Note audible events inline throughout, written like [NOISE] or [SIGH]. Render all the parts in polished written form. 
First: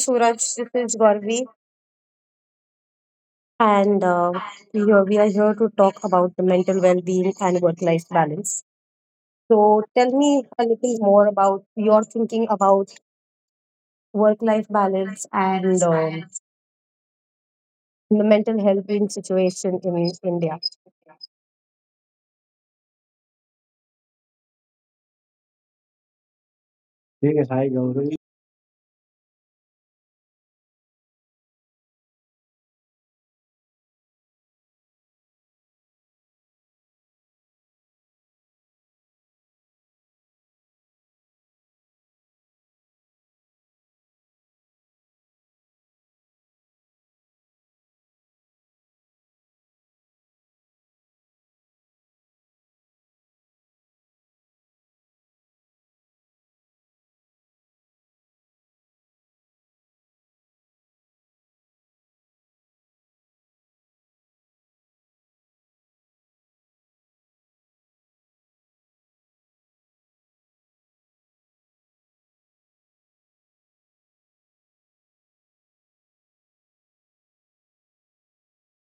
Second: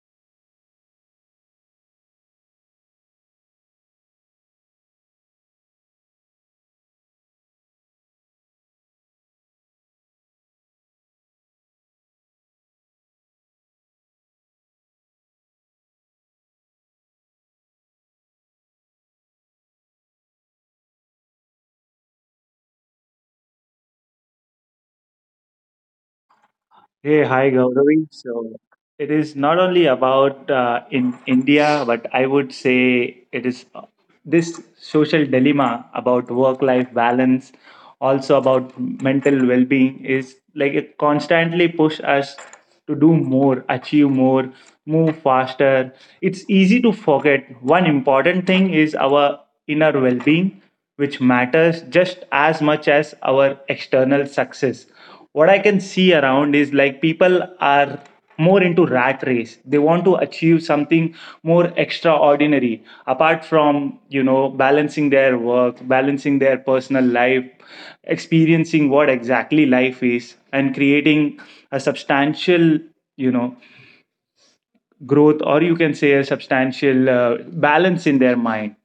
Suraj. This is Gauri, and here we are here to talk about the mental well-being and work-life balance. So, tell me a little more about your thinking about work-life balance and the mental health in situation in India. Hey, Hey, hi hi Gauravi. Gaurav. So it is not only about in India, but I would say it is this social dilemma about work-life balance, also about mental well-being, is like it constantly push us to do more, achieve more, move faster. It's easy to forget one important thing is our inner well-being, which matters just as much as our external success. What I can see around is like people are more into rat race. They want to achieve something more extraordinary, apart from balancing their work, balancing their personal life, experiencing what exactly life is, and creating a substantial you know growth, or you can say a substantial balance in their mind.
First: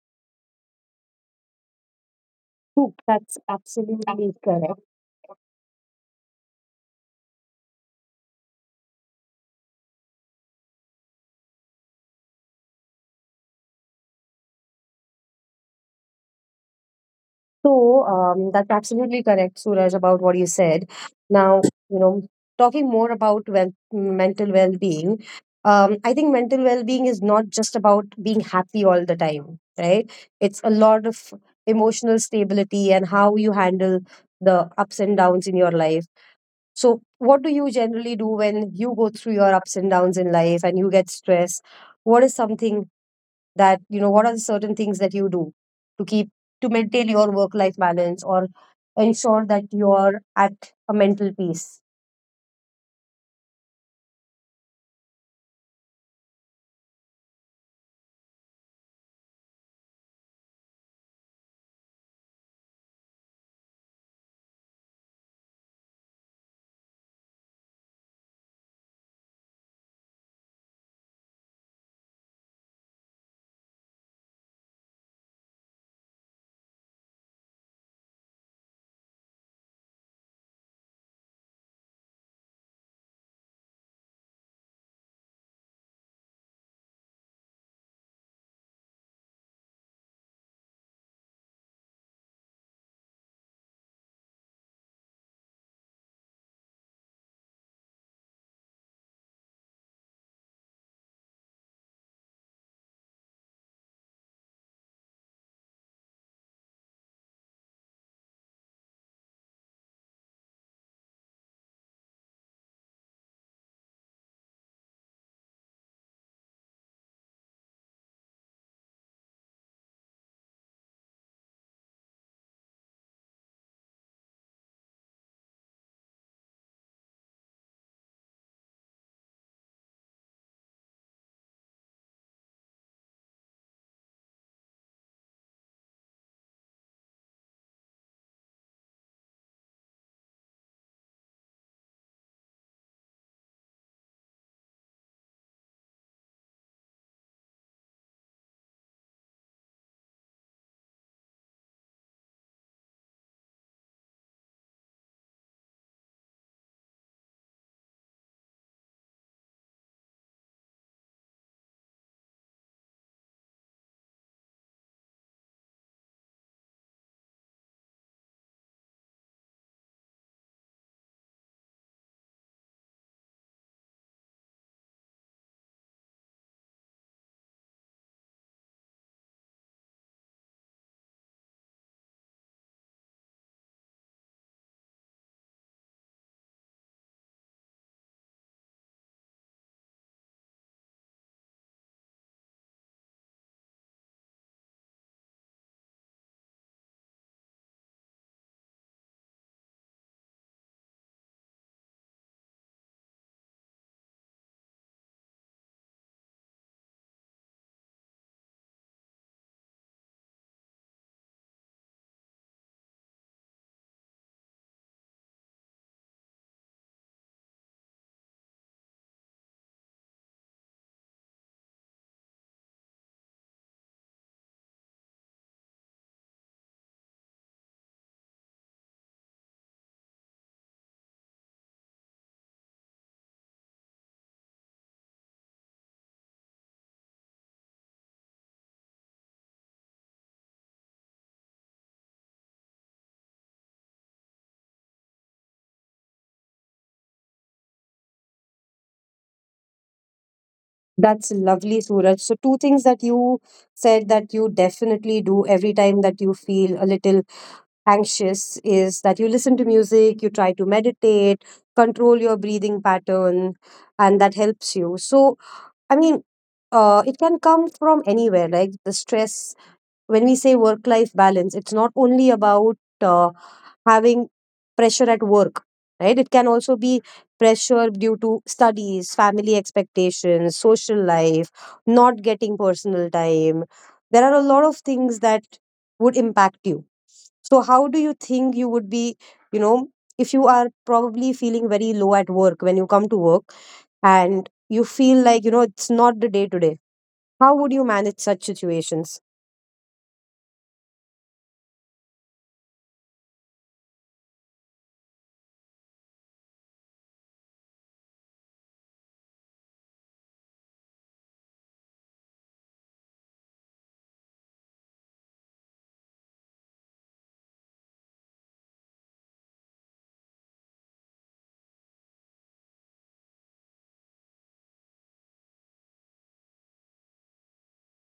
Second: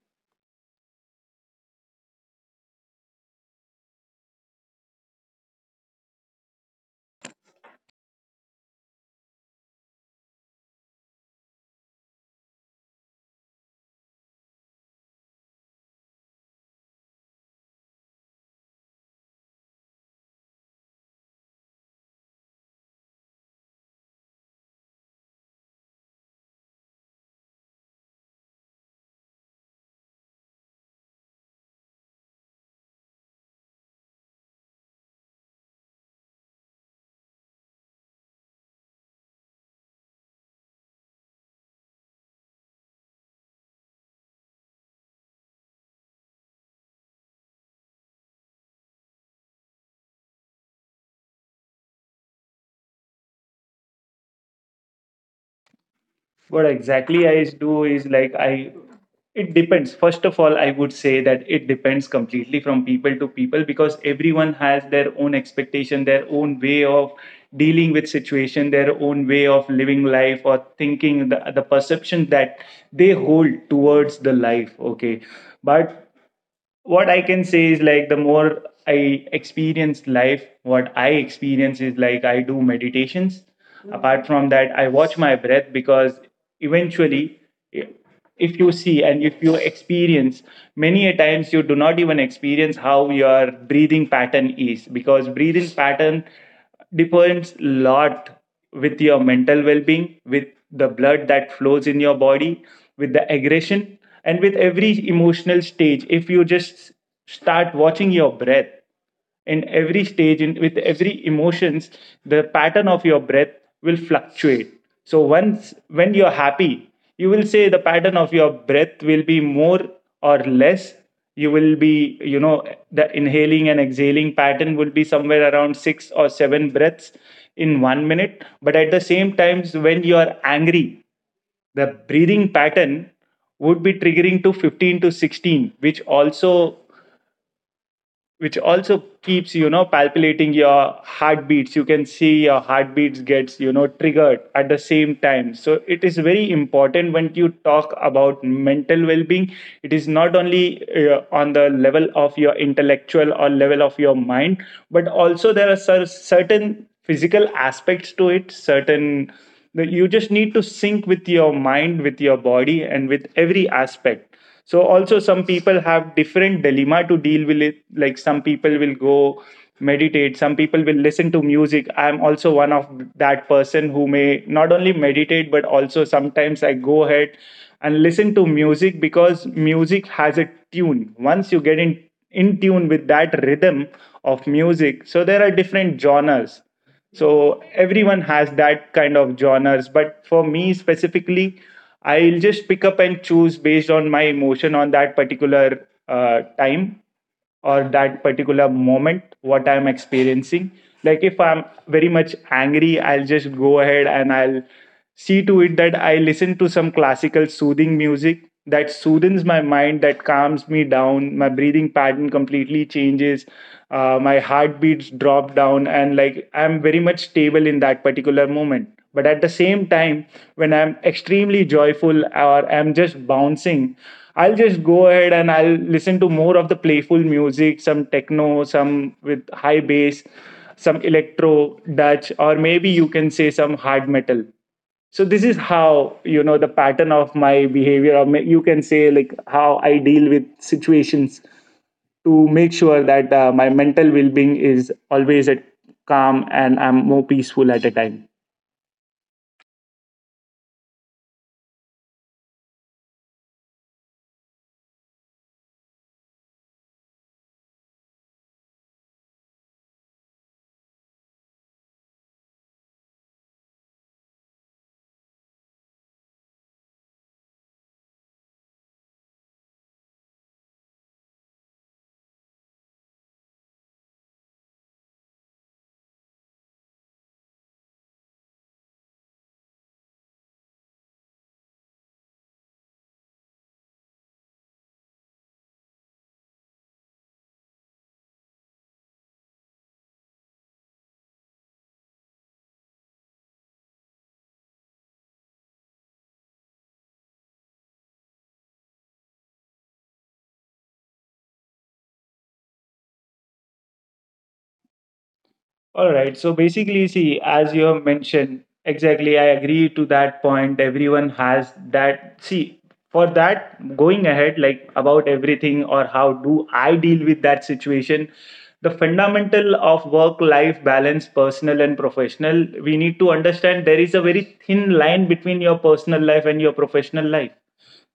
That's absolutely correct. That's absolutely correct, Suraj, about what you said. Now, you know, talking more about well, mental well-being, I think mental well-being is not just about being happy all the time, right? It's a lot of emotional stability and how you handle the ups and downs in your life. So, what do you generally do when you go through your ups and downs in life and you get stressed? What is something that, you know, what are the certain things that you do to keep, to maintain your work life balance or ensure that you're at a mental peace? What exactly I do is like I it depends. First of all I would say that it depends completely from people to people, because everyone has their own expectation, their own way of dealing with situation, their own way of living life, or thinking the perception that they hold towards the life. Okay, but what I can say is like, the more I experience life, what I experience is like I do meditations. Apart from that, I watch my breath because eventually, i- if you see and if you experience, many a times you do not even experience how your breathing pattern is, because breathing pattern depends lot with your mental well being, with the blood that flows in your body, with the aggression, and with every emotional stage. If you just start watching your breath in every stage, with every emotions, the pattern of your breath will fluctuate. So once when you're happy, you will say the pattern of your breath will be more or less. You will be, the inhaling and exhaling pattern will be somewhere around 6 or 7 breaths in 1 minute. But at the same times when you are angry, the breathing pattern would be triggering to 15 to 16, which also keeps palpitating your heartbeats. You can see your heartbeats gets triggered at the same time. So it is very important when you talk about mental well-being, it is not only on the level of your intellectual or level of your mind, but also there are certain physical aspects to it, certain that you just need to sync with your mind, with your body, and with every aspect. So also, some people have different dilemma to deal with it. Like some people will go meditate, some people will listen to music. I'm also one of that person who may not only meditate, but also sometimes I go ahead and listen to music, because music has a tune. Once you get in tune with that rhythm of music, so there are different genres, so everyone has that kind of genres. But for me specifically, I'll just pick up and choose based on my emotion on that particular time, or that particular moment what I'm experiencing. Like if I'm very much angry, I'll just go ahead and I'll see to it that I listen to some classical soothing music that soothes my mind, that calms me down. My breathing pattern completely changes. My heartbeats drop down, and like I'm very much stable in that particular moment. But at the same time, when I'm extremely joyful or I'm just bouncing, I'll just go ahead and I'll listen to more of the playful music, some techno, some with high bass, some electro, Dutch, or maybe you can say some hard metal. So this is how the pattern of my behavior, or you can say like how I deal with situations, to make sure that my mental well-being is always at calm and I'm more peaceful at a time. That's lovely, Suraj. So, two things that you said that you definitely do every time that you feel a little anxious is that you listen to music, you try to meditate, control your breathing pattern, and that helps you. So, I mean, it can come from anywhere, like the stress. When we say work life balance, it's not only about having pressure at work, right? It can also be pressure due to studies, family expectations, social life, not getting personal time. There are a lot of things that would impact you. So, how do you think you would be, you know, if you are probably feeling very low at work when you come to work? And you feel like, you know, it's not the day to day. How would you manage such situations? All right. So basically, see, as you have mentioned, exactly, I agree to that point. Everyone has that. See, for that, going ahead, like about everything or how do I deal with that situation, the fundamental of work life balance, personal and professional, we need to understand there is a very thin line between your personal life and your professional life.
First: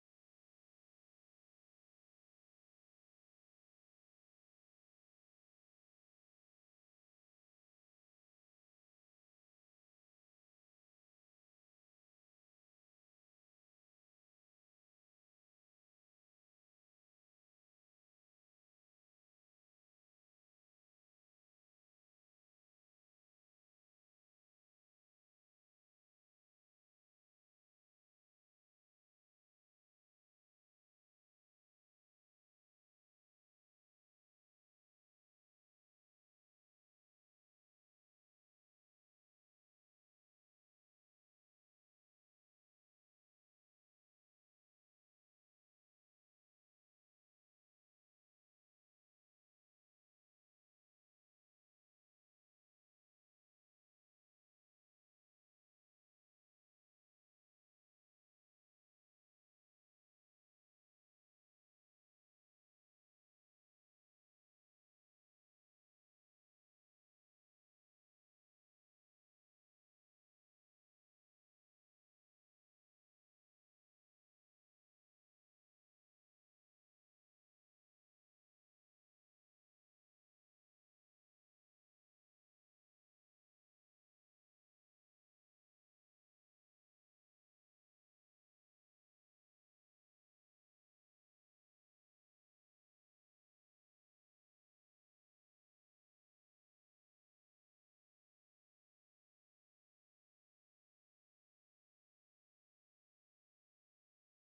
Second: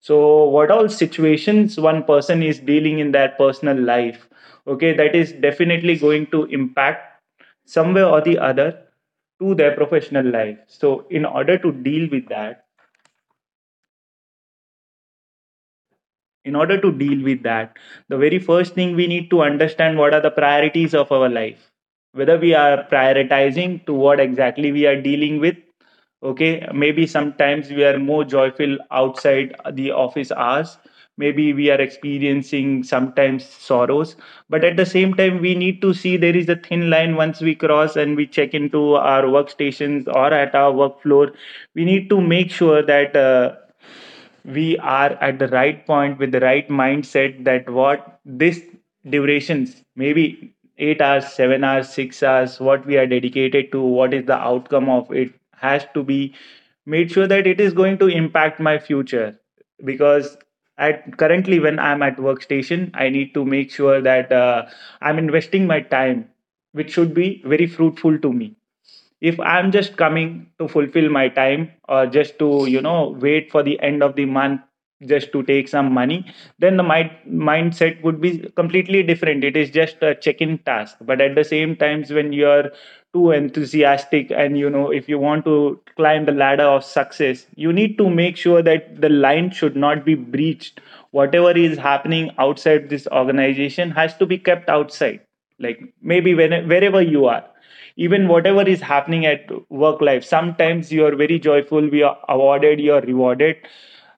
So, what all situations one person is dealing in their personal life, okay, that is definitely going to impact somewhere or the other to their professional life. So, in order to deal with that, in order to deal with that the very first thing we need to understand what are the priorities of our life, whether we are prioritizing to what exactly we are dealing with. Okay, maybe sometimes we are more joyful outside the office hours, maybe we are experiencing sometimes sorrows, but at the same time we need to see there is a thin line. Once we cross and we check into our workstations or at our work floor, we need to make sure that we are at the right point with the right mindset, that what this durations maybe 8 hours 7 hours 6 hours, what we are dedicated to, what is the outcome of it, has to be made sure that it is going to impact my future. Because at currently when I'm at workstation, I need to make sure that I'm investing my time, which should be very fruitful to me. If I'm just coming to fulfill my time, or just to wait for the end of the month, just to take some money, then the mindset would be completely different. It is just a check-in task. But at the same times when you're too enthusiastic, and if you want to climb the ladder of success, you need to make sure that the line should not be breached. Whatever is happening outside this organization has to be kept outside. Like maybe wherever you are, even whatever is happening at work life, sometimes you are very joyful, we are awarded, you are rewarded,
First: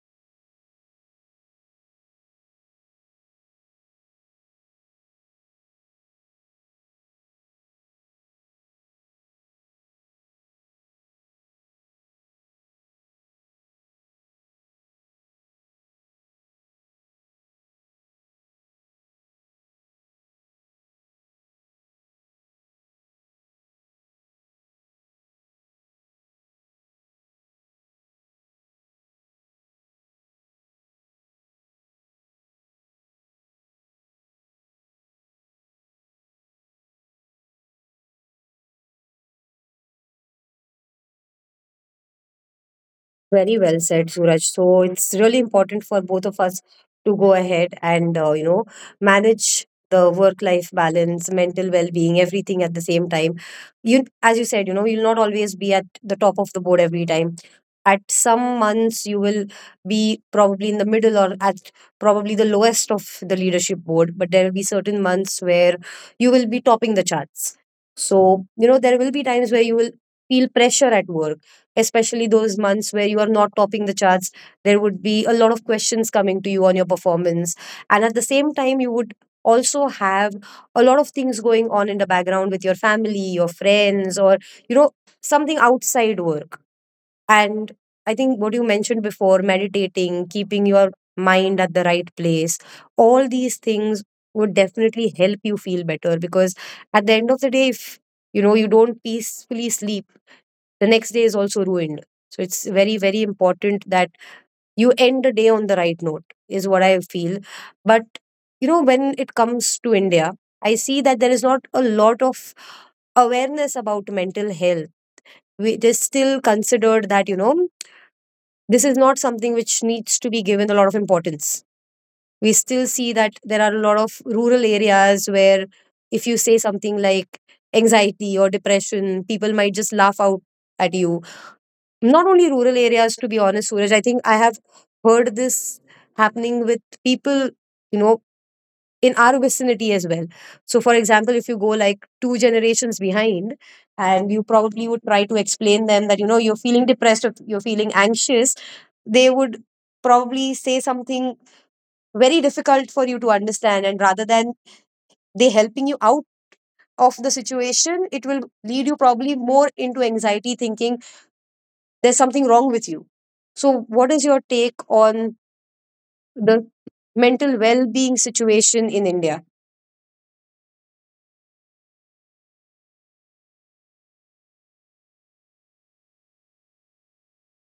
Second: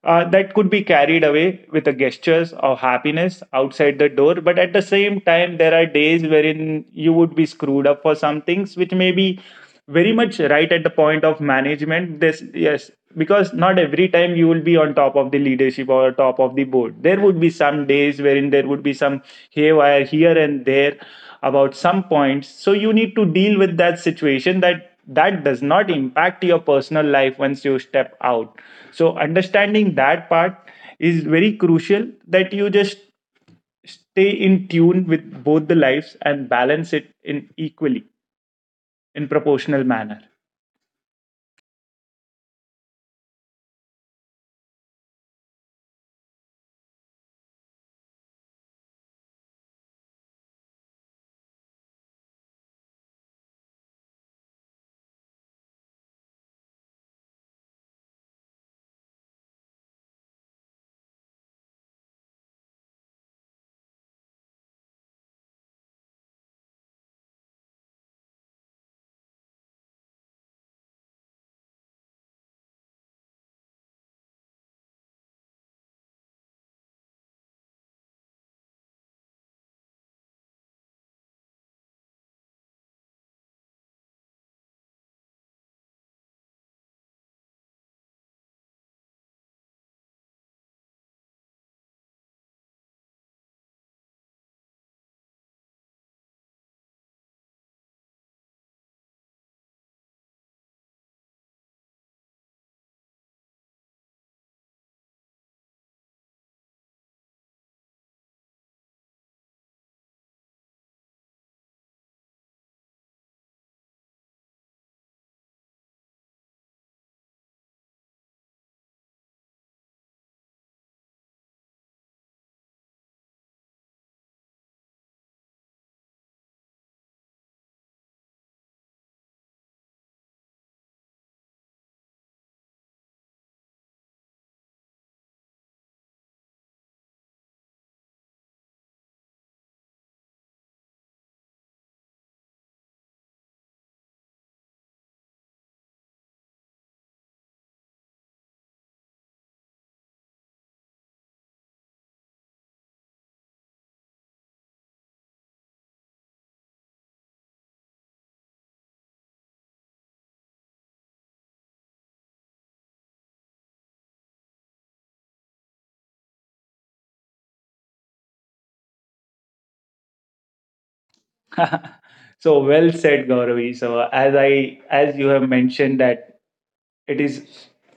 that could be carried away with the gestures of happiness outside the door. But at the same time, there are days wherein you would be screwed up for some things which may be very much right at the point of management. This, yes, because not every time you will be on top of the leadership or top of the board. There would be some days wherein there would be some haywire here and there about some points. So you need to deal with that situation that that does not impact your personal life once you step out. So understanding that part is very crucial, that you just stay in tune with both the lives and balance it in equally, in proportional manner. Very well said, Suraj. So it's really important for both of us to go ahead and you know manage the work-life balance, mental well-being, everything at the same time. You, as you said, you know, you'll not always be at the top of the board every time. At some months, you will be probably in the middle or at probably the lowest of the leadership board, but there will be certain months where you will be topping the charts. So, you know, there will be times where you will feel pressure at work, especially those months where you are not topping the charts. There would be a lot of questions coming to you on your performance, and at the same time you would also have a lot of things going on in the background with your family, your friends, or you know, something outside work. And I think what you mentioned before, meditating, keeping your mind at the right place, all these things would definitely help you feel better, because at the end of the day if you know you don't peacefully sleep, the next day is also ruined. So it's very very important that you end the day on the right note is what I feel. But, you know, when it comes to India, I see that there is not a lot of awareness about mental health. It is still considered that, you know, this is not something which needs to be given a lot of importance. We still see that there are a lot of rural areas where if you say something like anxiety or depression, people might just laugh out at you. Not only rural areas, to be honest, Suraj, I think I have heard this happening with people, you know, in our vicinity as well. So for example, if you go like two generations behind and you probably would try to explain them that, you know, you're feeling depressed or you're feeling anxious, they would probably say something very difficult for you to understand, and rather than they helping you out of the situation, it will lead you probably more into anxiety, thinking there's something wrong with you. So, what is your take on the mental well being situation in India? [LAUGHS] [LAUGHS] So well said, Gauravi. So as you have mentioned that it is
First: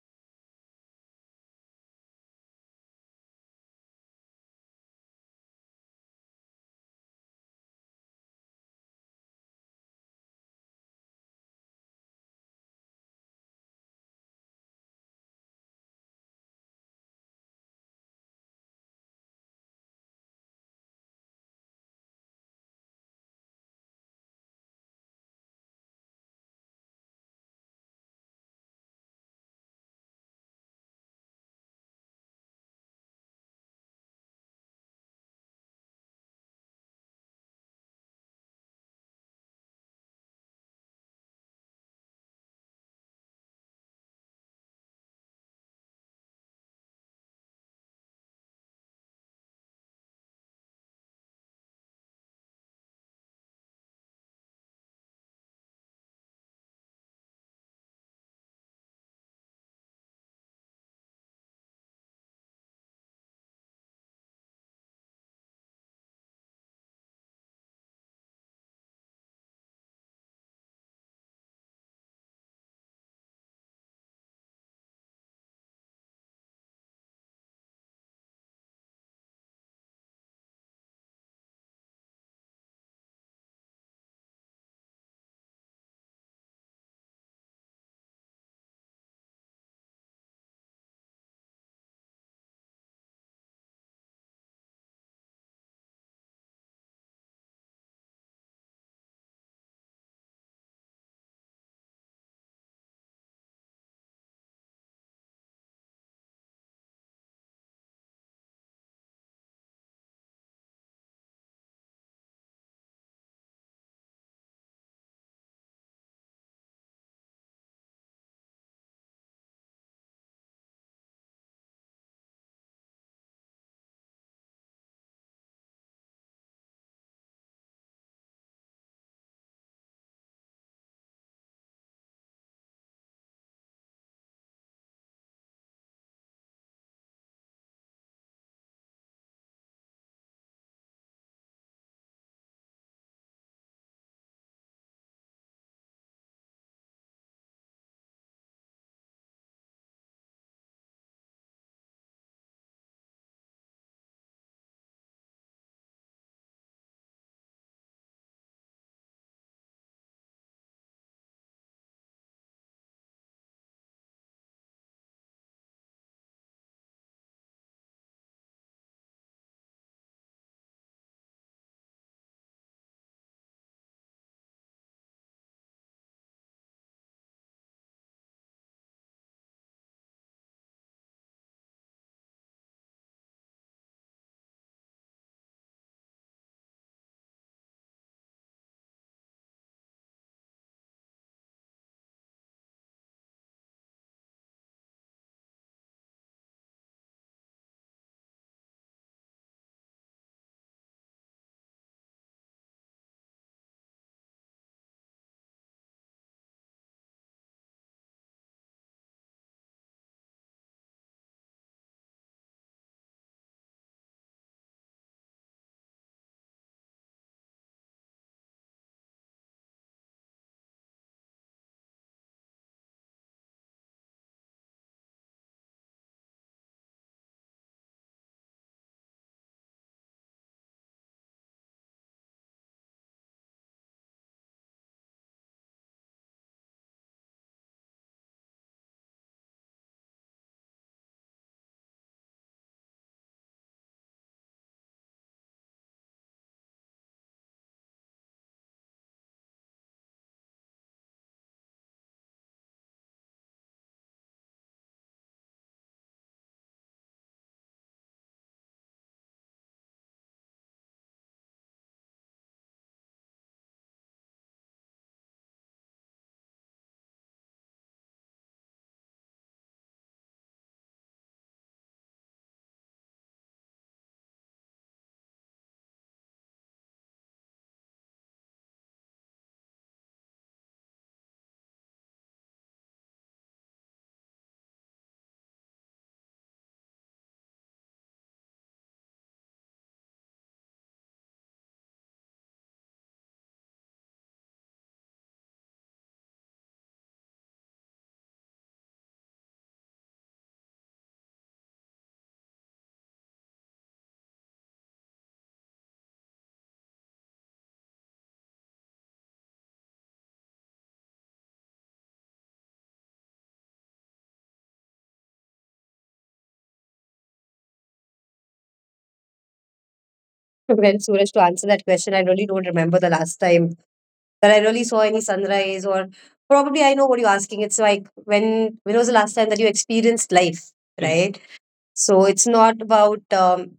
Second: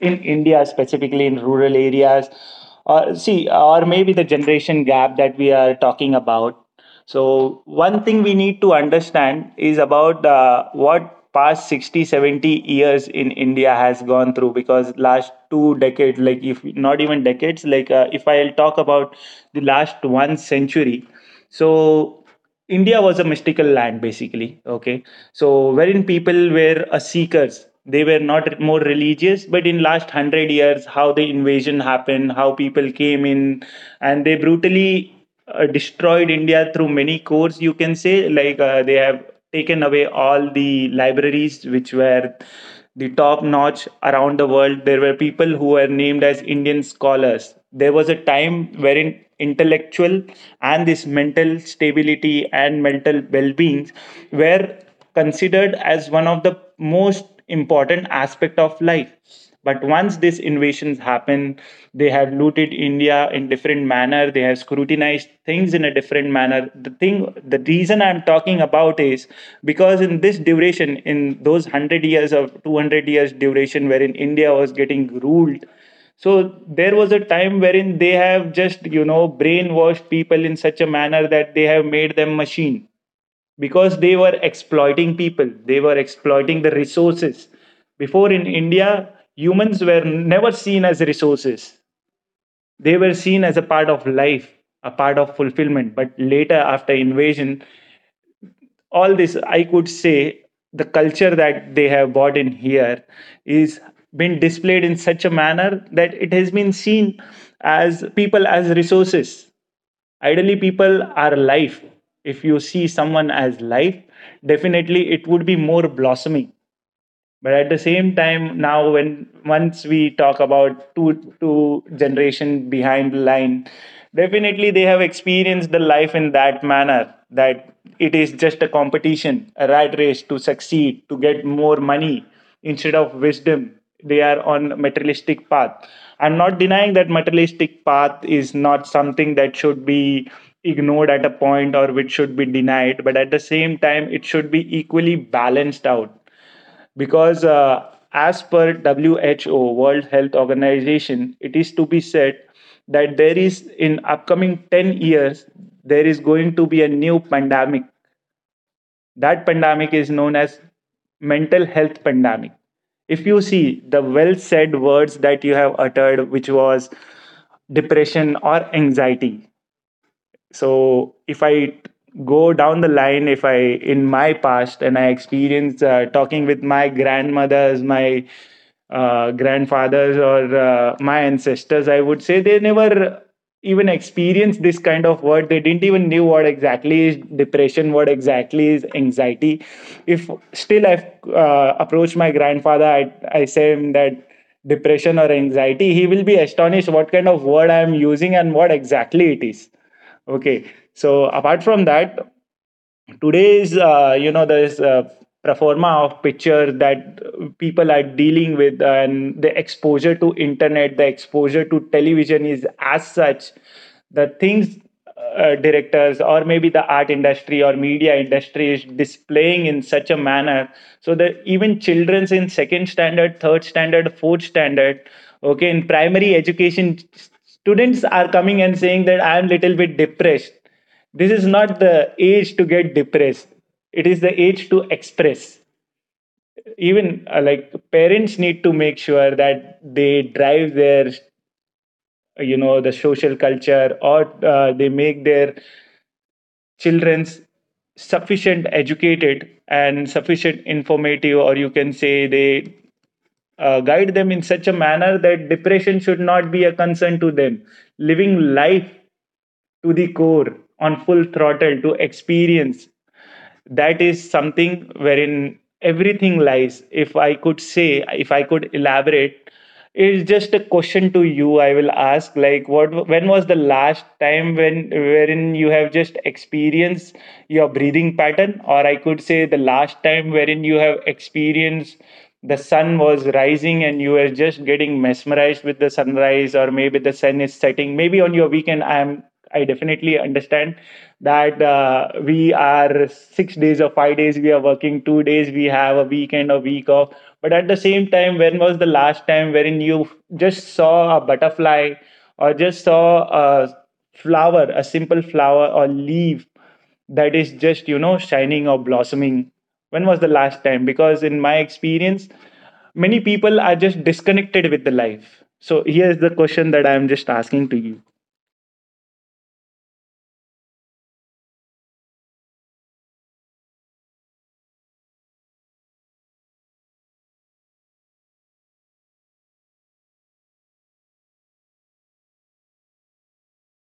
in India, specifically in rural areas, or see, or maybe the generation gap that we are talking about. So one thing we need to understand is about what past 60, 70 years in India has gone through, because last 2 decades, like if not even decades, like if I'll talk about the last one century. So India was a mystical land, basically. Okay, so wherein people were seekers. They were not more religious, but in last 100 years, how the invasion happened, how people came in, and they brutally destroyed India through many cores. You can say like they have taken away all the libraries which were the top notch around the world. There were people who were named as Indian scholars. There was a time wherein intellectual and this mental stability and mental well being were considered as one of the most important aspect of life. But once these invasions happen, they have looted India in different manner. They have scrutinized things in a different manner. The reason I'm talking about is because in this duration, in those 100 years of 200 years duration, wherein India was getting ruled, so there was a time wherein they have just brainwashed people in such a manner that they have made them machine, because they were exploiting people, they were exploiting the resources. Before in India, humans were never seen as resources. They were seen as a part of life, a part of fulfillment. But later after invasion, all this I could say, the culture that they have brought in here is been displayed in such a manner that it has been seen as people as resources. Ideally, people are life. If you see someone as life, definitely it would be more blossoming. But at the same time, now when once we talk about two generation behind the line, definitely they have experienced the life in that manner, that it is just a competition, a rat race to succeed, to get more money instead of wisdom. They are on materialistic path. I'm not denying that materialistic path is not something that should be ignored at a point or which should be denied, but at the same time it should be equally balanced out. Because as per who world health organization, it is to be said that there is in upcoming 10 years there is going to be a new pandemic. That pandemic is known as mental health pandemic. If you see the well said words that you have uttered, which was depression or anxiety. So if I go down the line if I in my past and I experience talking with my grandmothers, my grandfathers or my ancestors, I would say they never even experienced this kind of word. They didn't even knew what exactly is depression, what exactly is anxiety. If still i approach my grandfather, I say him that depression or anxiety, he will be astonished what kind of word I am using and what exactly it is. Okay. So apart from that, today's there's a performa of picture that people are dealing with, and the exposure to internet, the exposure to television is as such. The things directors or maybe the art industry or media industry is displaying in such a manner, so that even children's in second standard, third standard, fourth standard, okay, in primary education, students are coming and saying that I am little bit depressed. This is not the age to get depressed. It is the age to express. Even like parents need to make sure that they drive their, the social culture, or they make their children's sufficient educated and sufficient informative, or you can say they guide them in such a manner that depression should not be a concern to them. Living life to the core on full throttle to experience, that is something wherein everything lies. If I could say, if I could elaborate, it's just a question to you. I will ask, like, what, when was the last time, when wherein you have just experienced your breathing pattern, or I could say, the last time wherein you have experienced the sun was rising and you were just getting mesmerized with the sunrise, or maybe the sun is setting, maybe on your weekend. I am, I definitely understand that we are six days or five days, we are working two days, we have a weekend or week off. But at the same time, when was the last time wherein you just saw a butterfly, or just saw a flower, a simple flower or leaf that is just, shining or blossoming? When was the last time? Because in my experience, many people are just disconnected with the life. So here's the question that I'm just asking to you. Well, Suraj, to answer that question, I really don't remember the last time that I really saw any sunrise, or probably I know what you're asking. It's like when was the last time that you experienced life, right? So it's not about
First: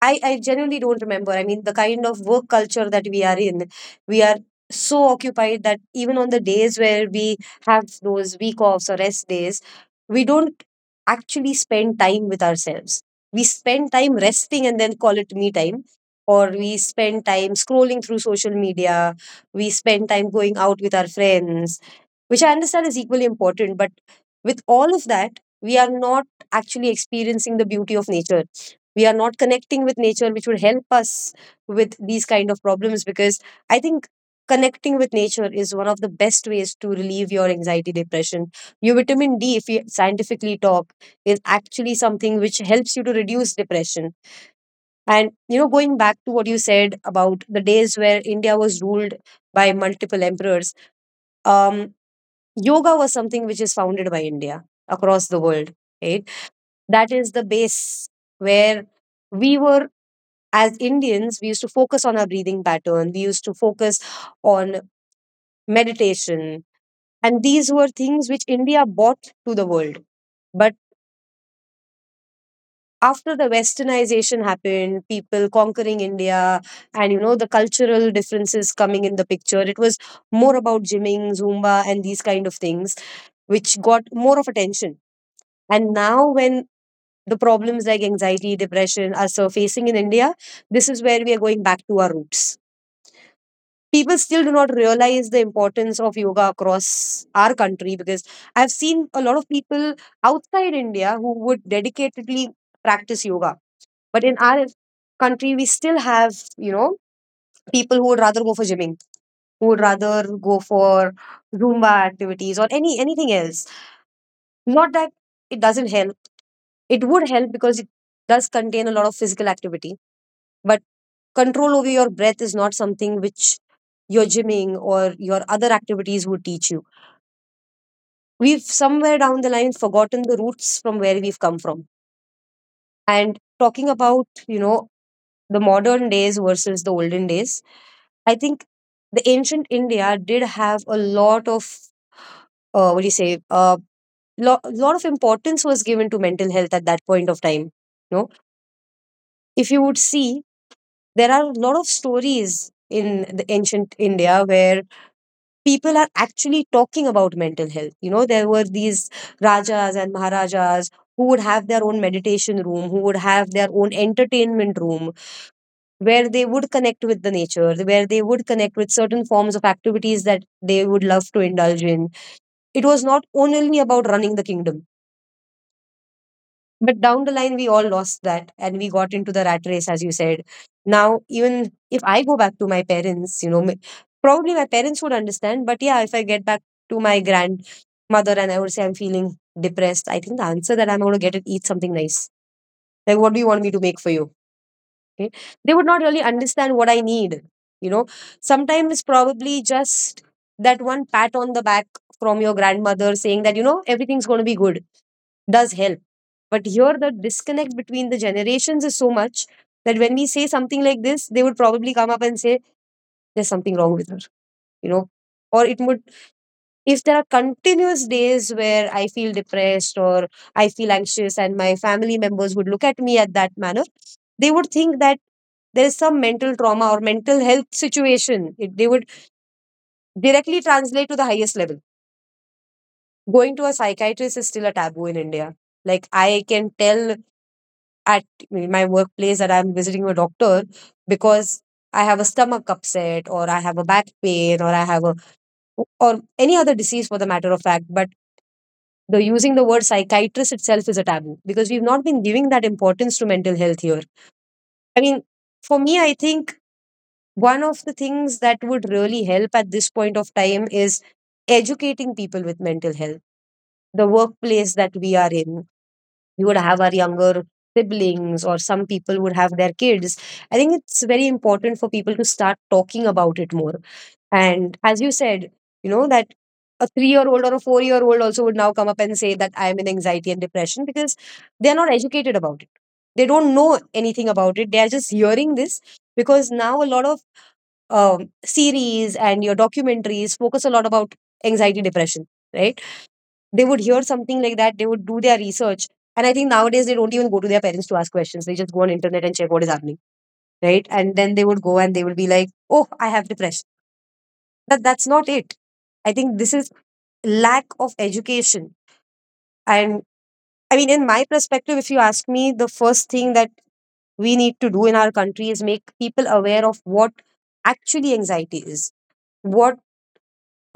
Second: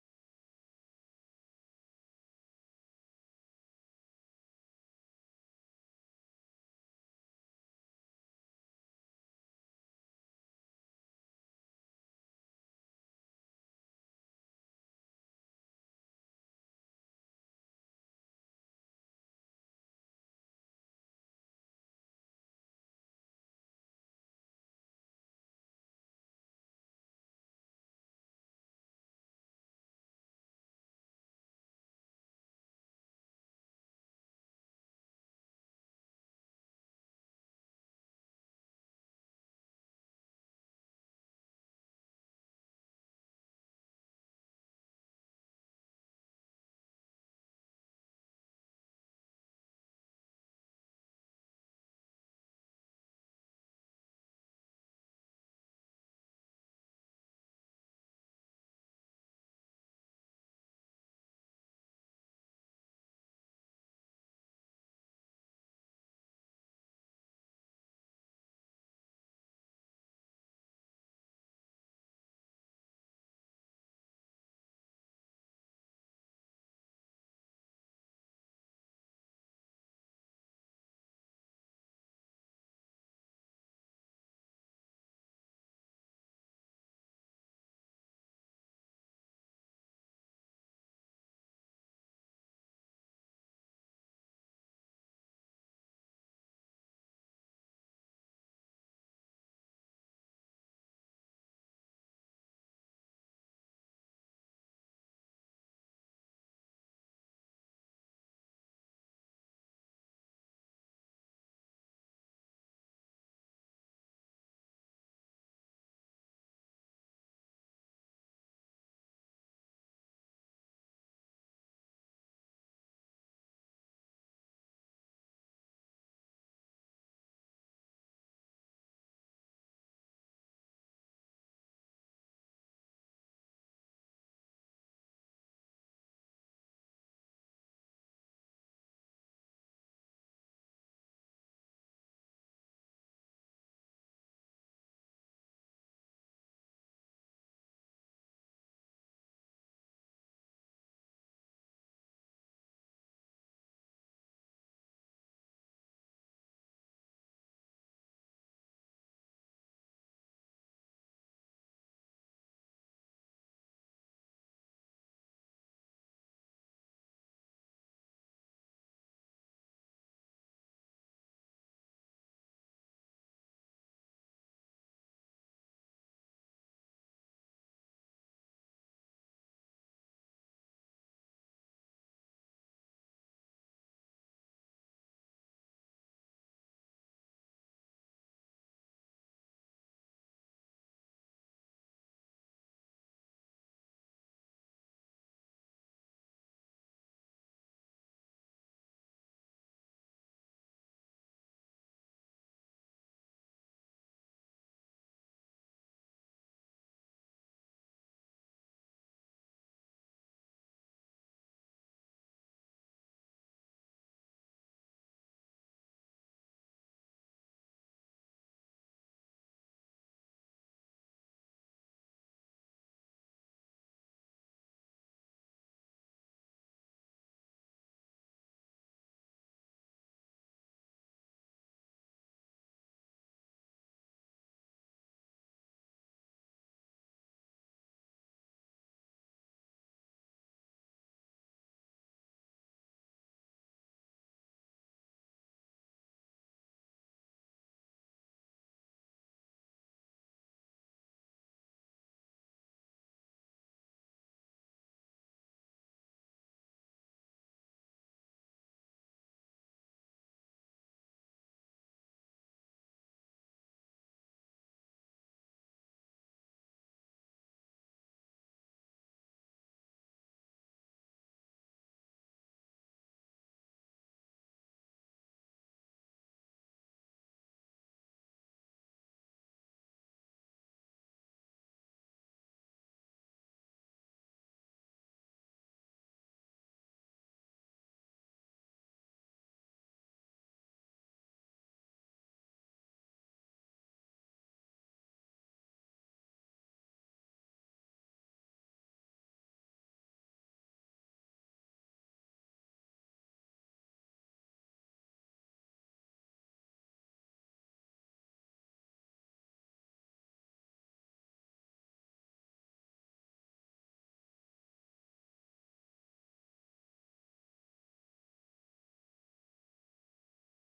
I genuinely don't remember. I mean, the kind of work culture that we are in, we are so occupied that even on the days where we have those week offs or rest days, we don't actually spend time with ourselves. We spend time resting and then call it me time, or we spend time scrolling through social media, we spend time going out with our friends, which I understand is equally important. But with all of that, we are not actually experiencing the beauty of nature. We are not connecting with nature, which would help us with these kind of problems. Because I think connecting with nature is one of the best ways to relieve your anxiety, depression. Your vitamin D, if we scientifically talk, is actually something which helps you to reduce depression. And you know, going back to what you said about the days where India was ruled by multiple emperors, um, yoga was something which is founded by India across the world, right? That is the base where we were. As Indians we used to focus on our breathing pattern, we used to focus on meditation, and these were things which India brought to the world. But after the westernization happened, people conquering India, and you know, the cultural differences coming in the picture, it was more about gymming, Zumba, and these kind of things which got more of attention. And now when the problems like anxiety, depression are surfacing in India, this is where we are going back to our roots. People still do not realize the importance of yoga across our country, because I've seen a lot of people outside India who would dedicatedly practice yoga. But in our country, we still have, you know, people who would rather go for gymming, who would rather go for Zumba activities or any anything else. Not that it doesn't help. It would help because it does contain a lot of physical activity. But control over your breath is not something which your gymming or your other activities would teach you. We've somewhere down the line forgotten the roots from where we've come from. And talking about, you know, the modern days versus the olden days, I think the ancient India did have a lot of what do you say? A lot of importance was given to mental health at that point of time. You know, if you would see, there are a lot of stories in the ancient India where people are actually talking about mental health. You know, there were these rajas and maharajas who would have their own meditation room, who would have their own entertainment room, where they would connect with the nature, where they would connect with certain forms of activities that they would love to indulge in. It was not only about running the kingdom, but down the line, we all lost that and we got into the rat race, as you said. Now, even if I go back to my parents, you know, probably my parents would understand. But yeah, if I get back to my grandmother and I would say I'm feeling depressed, I think the answer that I'm going to get is eat something nice. Like, what do you want me to make for you? Okay, they would not really understand what I need, you know. Sometimes it's probably just that one pat on the back from your grandmother saying that you know everything's going to be good does help. But here the disconnect between the generations is so much that when we say something like this, they would probably come up and say there's something wrong with her, you know. Or it would, if there are continuous days where I feel depressed or I feel anxious, and my family members would look at me at that manner, they would think that there is some mental trauma or mental health situation. They would directly translate to the highest level. Going to a psychiatrist is still a taboo in India. Like, I can tell at my workplace that I'm visiting a doctor because I have a stomach upset or I have a back pain or I have or any other disease for the matter of fact. But the using the word psychiatrist itself is a taboo because we've not been giving that importance to mental health here. I mean, for me, I think one of the things that would really help at this point of time is educating people with mental health. The workplace that we are in, we would have our younger siblings or some people would have their kids. I think it's very important for people to start talking about it more. And as you said, you know that a 3-year-old or a 4-year-old also would now come up and say that I am in anxiety and depression because they are not educated about it. They don't know anything about it, they are just hearing this, because now a lot of series and your documentaries focus a lot about anxiety, depression, right? They would hear something like that, they would do their research, and I think nowadays they don't even go to their parents to ask questions, they just go on internet and check what is happening, right? And then they would go and they would be like, oh, I have depression. But that's not it. I think this is lack of education. And I mean, in my perspective, if you ask me, the first thing that we need to do in our country is make people aware of what actually anxiety is, what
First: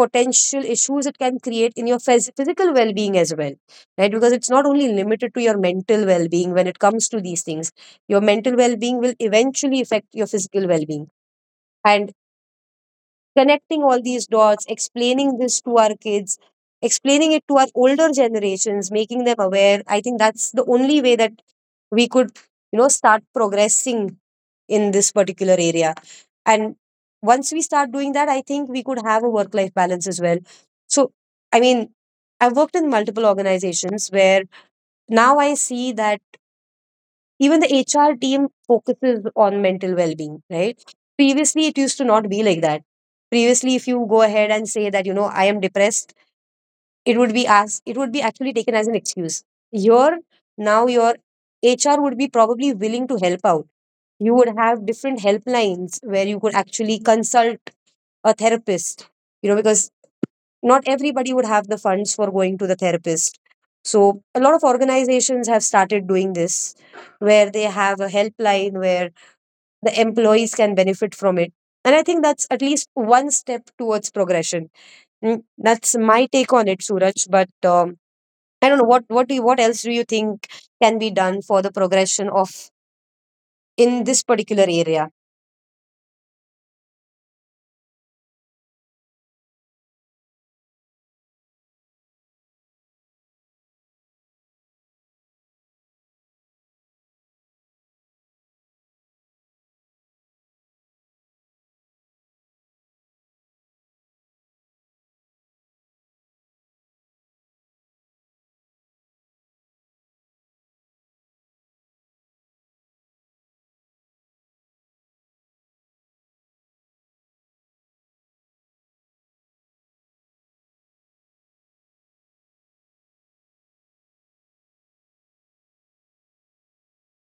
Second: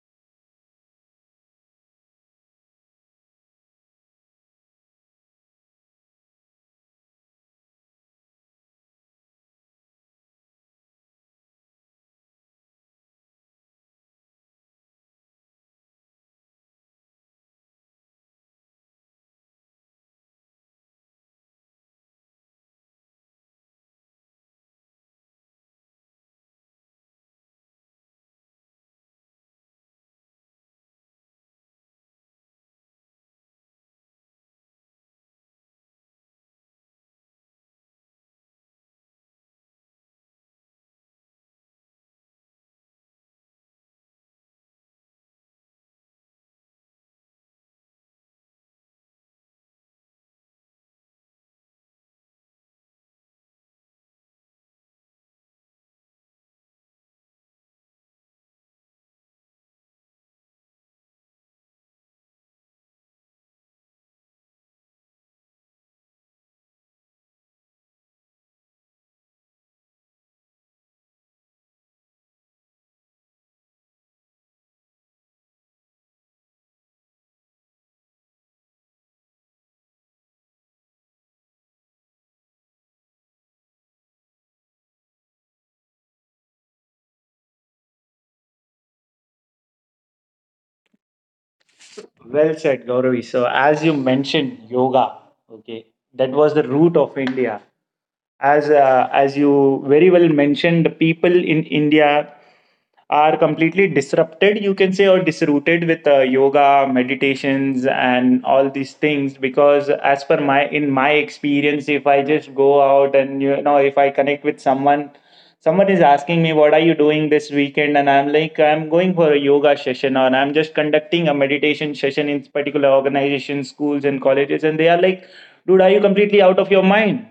potential issues it can create in your physical well-being as well, right? Because it's not only limited to your mental well-being when it comes to these things. Your mental well-being will eventually affect your physical well-being. And connecting all these dots, explaining this to our kids, explaining it to our older generations, making them aware. I think that's the only way that we could, you know, start progressing in this particular area. And once we start doing that, I think we could have a work life balance as well. So, I mean, I've worked in multiple organizations where now I see that even the HR team focuses on mental well being, right? Previously, it used to not be like that. Previously, if you go ahead and say that, you know, I am depressed, it would be as it would be actually taken as an excuse. Your your HR would be probably willing to help out. You would have different helplines where you could actually consult a therapist, you know, because not everybody would have the funds for going to the therapist. So, a lot of organizations have started doing this where they have a helpline where the employees can benefit from it. And I think that's at least one step towards progression. That's my take on it, Suraj. But I don't know what do you, what else do you think can be done for the progression of in this particular area. Well said, Gauravi. So, as you mentioned, yoga, okay, that was the root of India. As as you very well mentioned, people in india are completely disrupted, you can say, or disrooted with yoga, meditations and all these things. Because as per my experience, if I just go out and, if I connect with someone, someone is asking me, what are you doing this weekend? And I'm like, I'm going for a yoga session, or I'm just conducting a meditation session in particular organizations, schools and colleges. And they are like, dude, are you completely out of your mind?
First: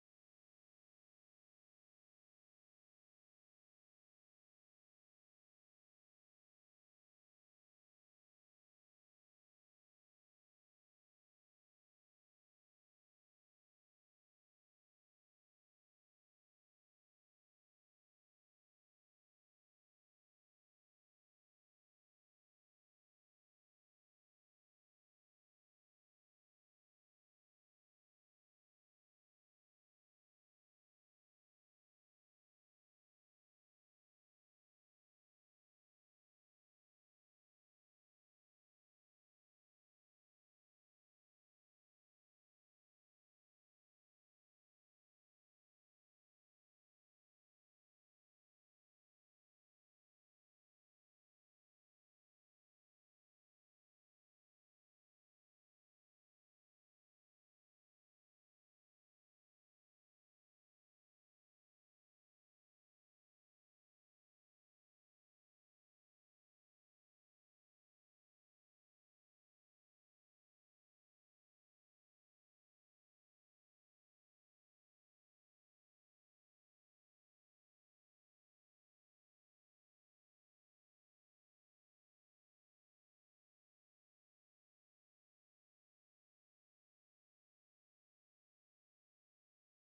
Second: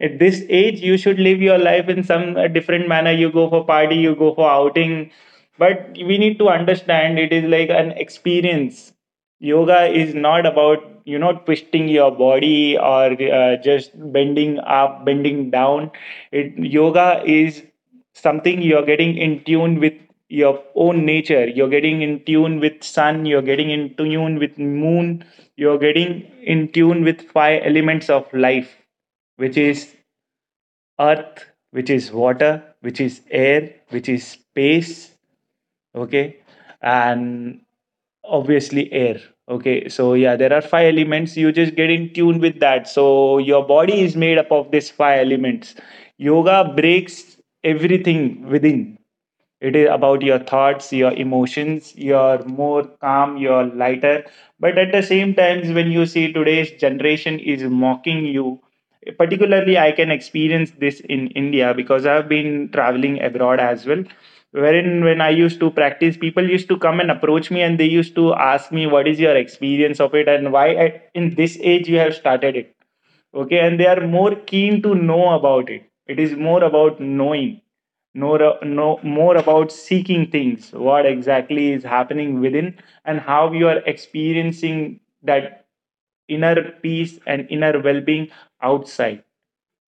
At this age you should live your life in some different manner. You go for party, you go for outing. But we need to understand it is like an experience. Yoga is not about, twisting your body or just bending up, bending down. It yoga is something you're getting in tune with. Your own nature, you're getting in tune with sun, you're getting in tune with moon, you're getting in tune with five elements of life, which is earth, which is water, which is air, which is space. Okay. And obviously air. Okay, so yeah, there are five elements, you just get in tune with that. So your body is made up of these five elements. Yoga breaks everything within. It is about your thoughts, your emotions, you're more calm, you're lighter. But at the same times, when you see today's generation is mocking you, particularly I can experience this in India, because I've been traveling abroad as well. Wherein when I used to practice, people used to come and approach me and they used to ask me, what is your experience of it? And why at, in this age you have started it? Okay, and they are more keen to know about it. It is more about knowing, know, know more about seeking things, what exactly is happening within and how you are experiencing that inner peace and inner well-being outside.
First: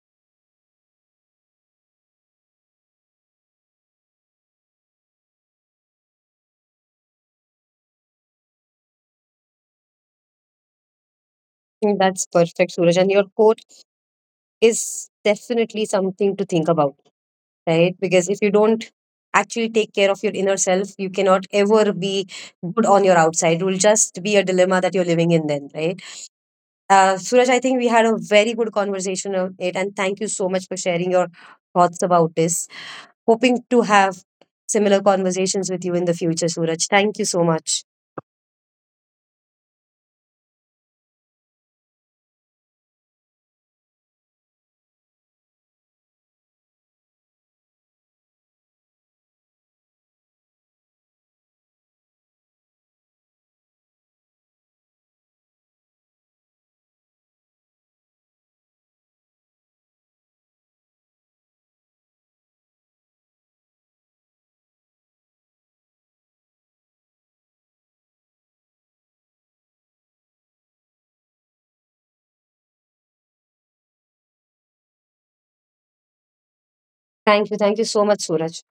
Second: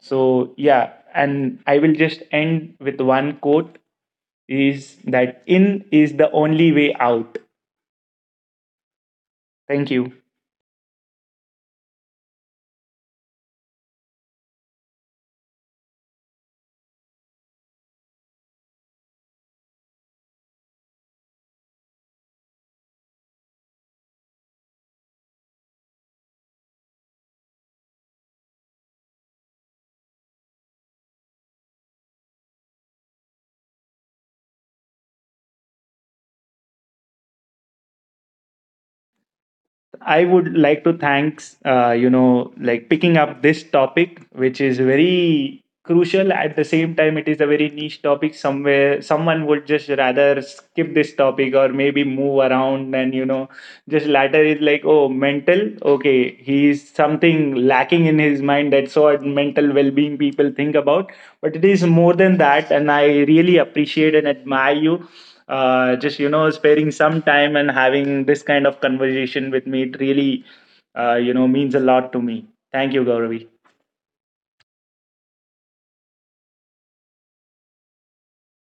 So yeah, and I will just end with one quote, is that in is the only way out. Thank you. That's perfect, Suraj. And your quote is definitely something to think about, right? Because if you don't actually take care of your inner self, you cannot ever be good on your outside. It will just be a dilemma that you're living in then, right? Suraj, I think we had a very good conversation on it, and thank you so much for sharing your thoughts about this. Hoping to have similar conversations with you in the future, Suraj. Thank you so much. I would like to thanks, like, picking up this topic, which is very crucial. At the same time, it is a very niche topic. Somewhere, someone would just rather skip this topic or maybe move around, and just latter is like, oh, mental. Okay, he's something lacking in his mind. That's what mental well-being people think about. But it is more than that, and I really appreciate and admire you just sparing some time and having this kind of conversation with me. It really, means a lot to me. Thank you, gauravi. Thank you. Thank you so much, Suraj.